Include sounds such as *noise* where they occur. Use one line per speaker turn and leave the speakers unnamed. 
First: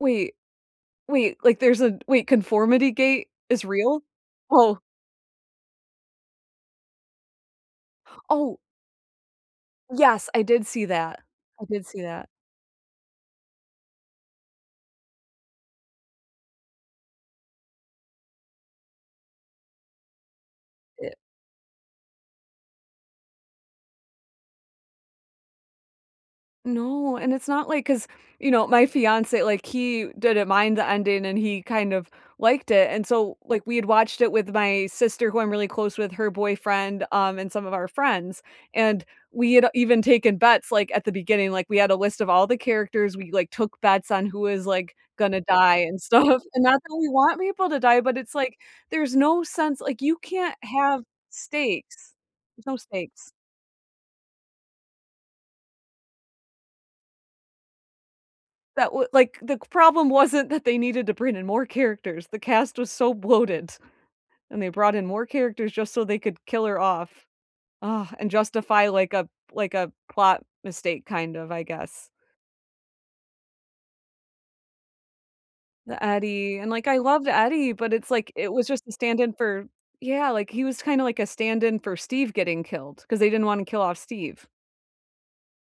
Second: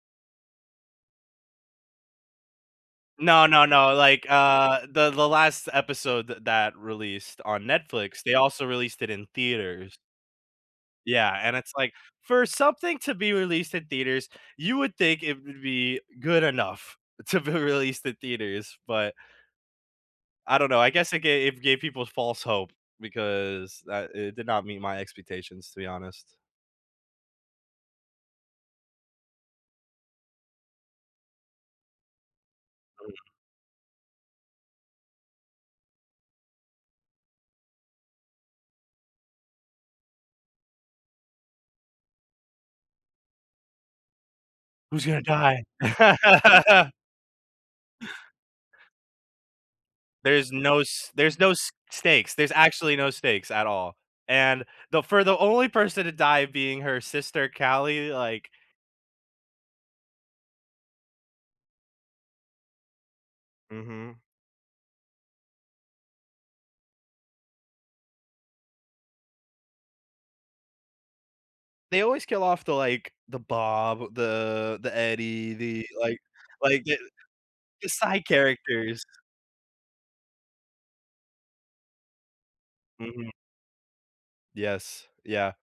Wait. Wait. Like there's a wait, conformity gate
No,
is
no, no,
real?
like,
Oh.
uh, the the last episode th that released on Netflix, they
Oh.
also released it in theaters.
Yes. I did see that
Yeah, and
I
it's
did
like
see that.
for something to be released in theaters, you would think it would be good enough to be released in theaters, but I don't know, I guess,
It
it gave it gave people false hope because that it did not meet my expectations, to be honest.
No, and it's not like, 'cause, you know, my fiancé, like, he didn't mind the ending and he kind of liked it, and
Hmm.
so, like, we had watched it with my sister who I'm really close with, her boyfriend, um, and some of our friends, and we had, uh, even taken bets, like, at the beginning, like, we had a list of all the characters, we, like, took bets on who was, like,
Who's gonna
gonna
die?
die and stuff. And not
*laughs*
that we want people to die, but it's like, there's no sense, like, you
There's
can't
no
have
s there's no s
stakes.
stakes, there's
There's no
actually no
stakes.
stakes at all, and the for the only person to die being her sister, Callie, like
That would like, the g problem wasn't that they needed to bring in more characters. The cast was so bloated,
Mhm.
and they brought in more characters just so they could kill her off, uh, and justify like a like a plot mistake kind of, I
They
guess.
always kill off the, like, the Bob, the the Eddie, the
The
like,
Eddie, and
like,
like, I
the
loved Eddie,
the
but it's
side
like, it was just a
characters.
stand in for yeah, like, he was kinda like a stand in for Steve getting killed 'cause they
Mhm.
didn't wanna kill off Steve.
Yes, yeah.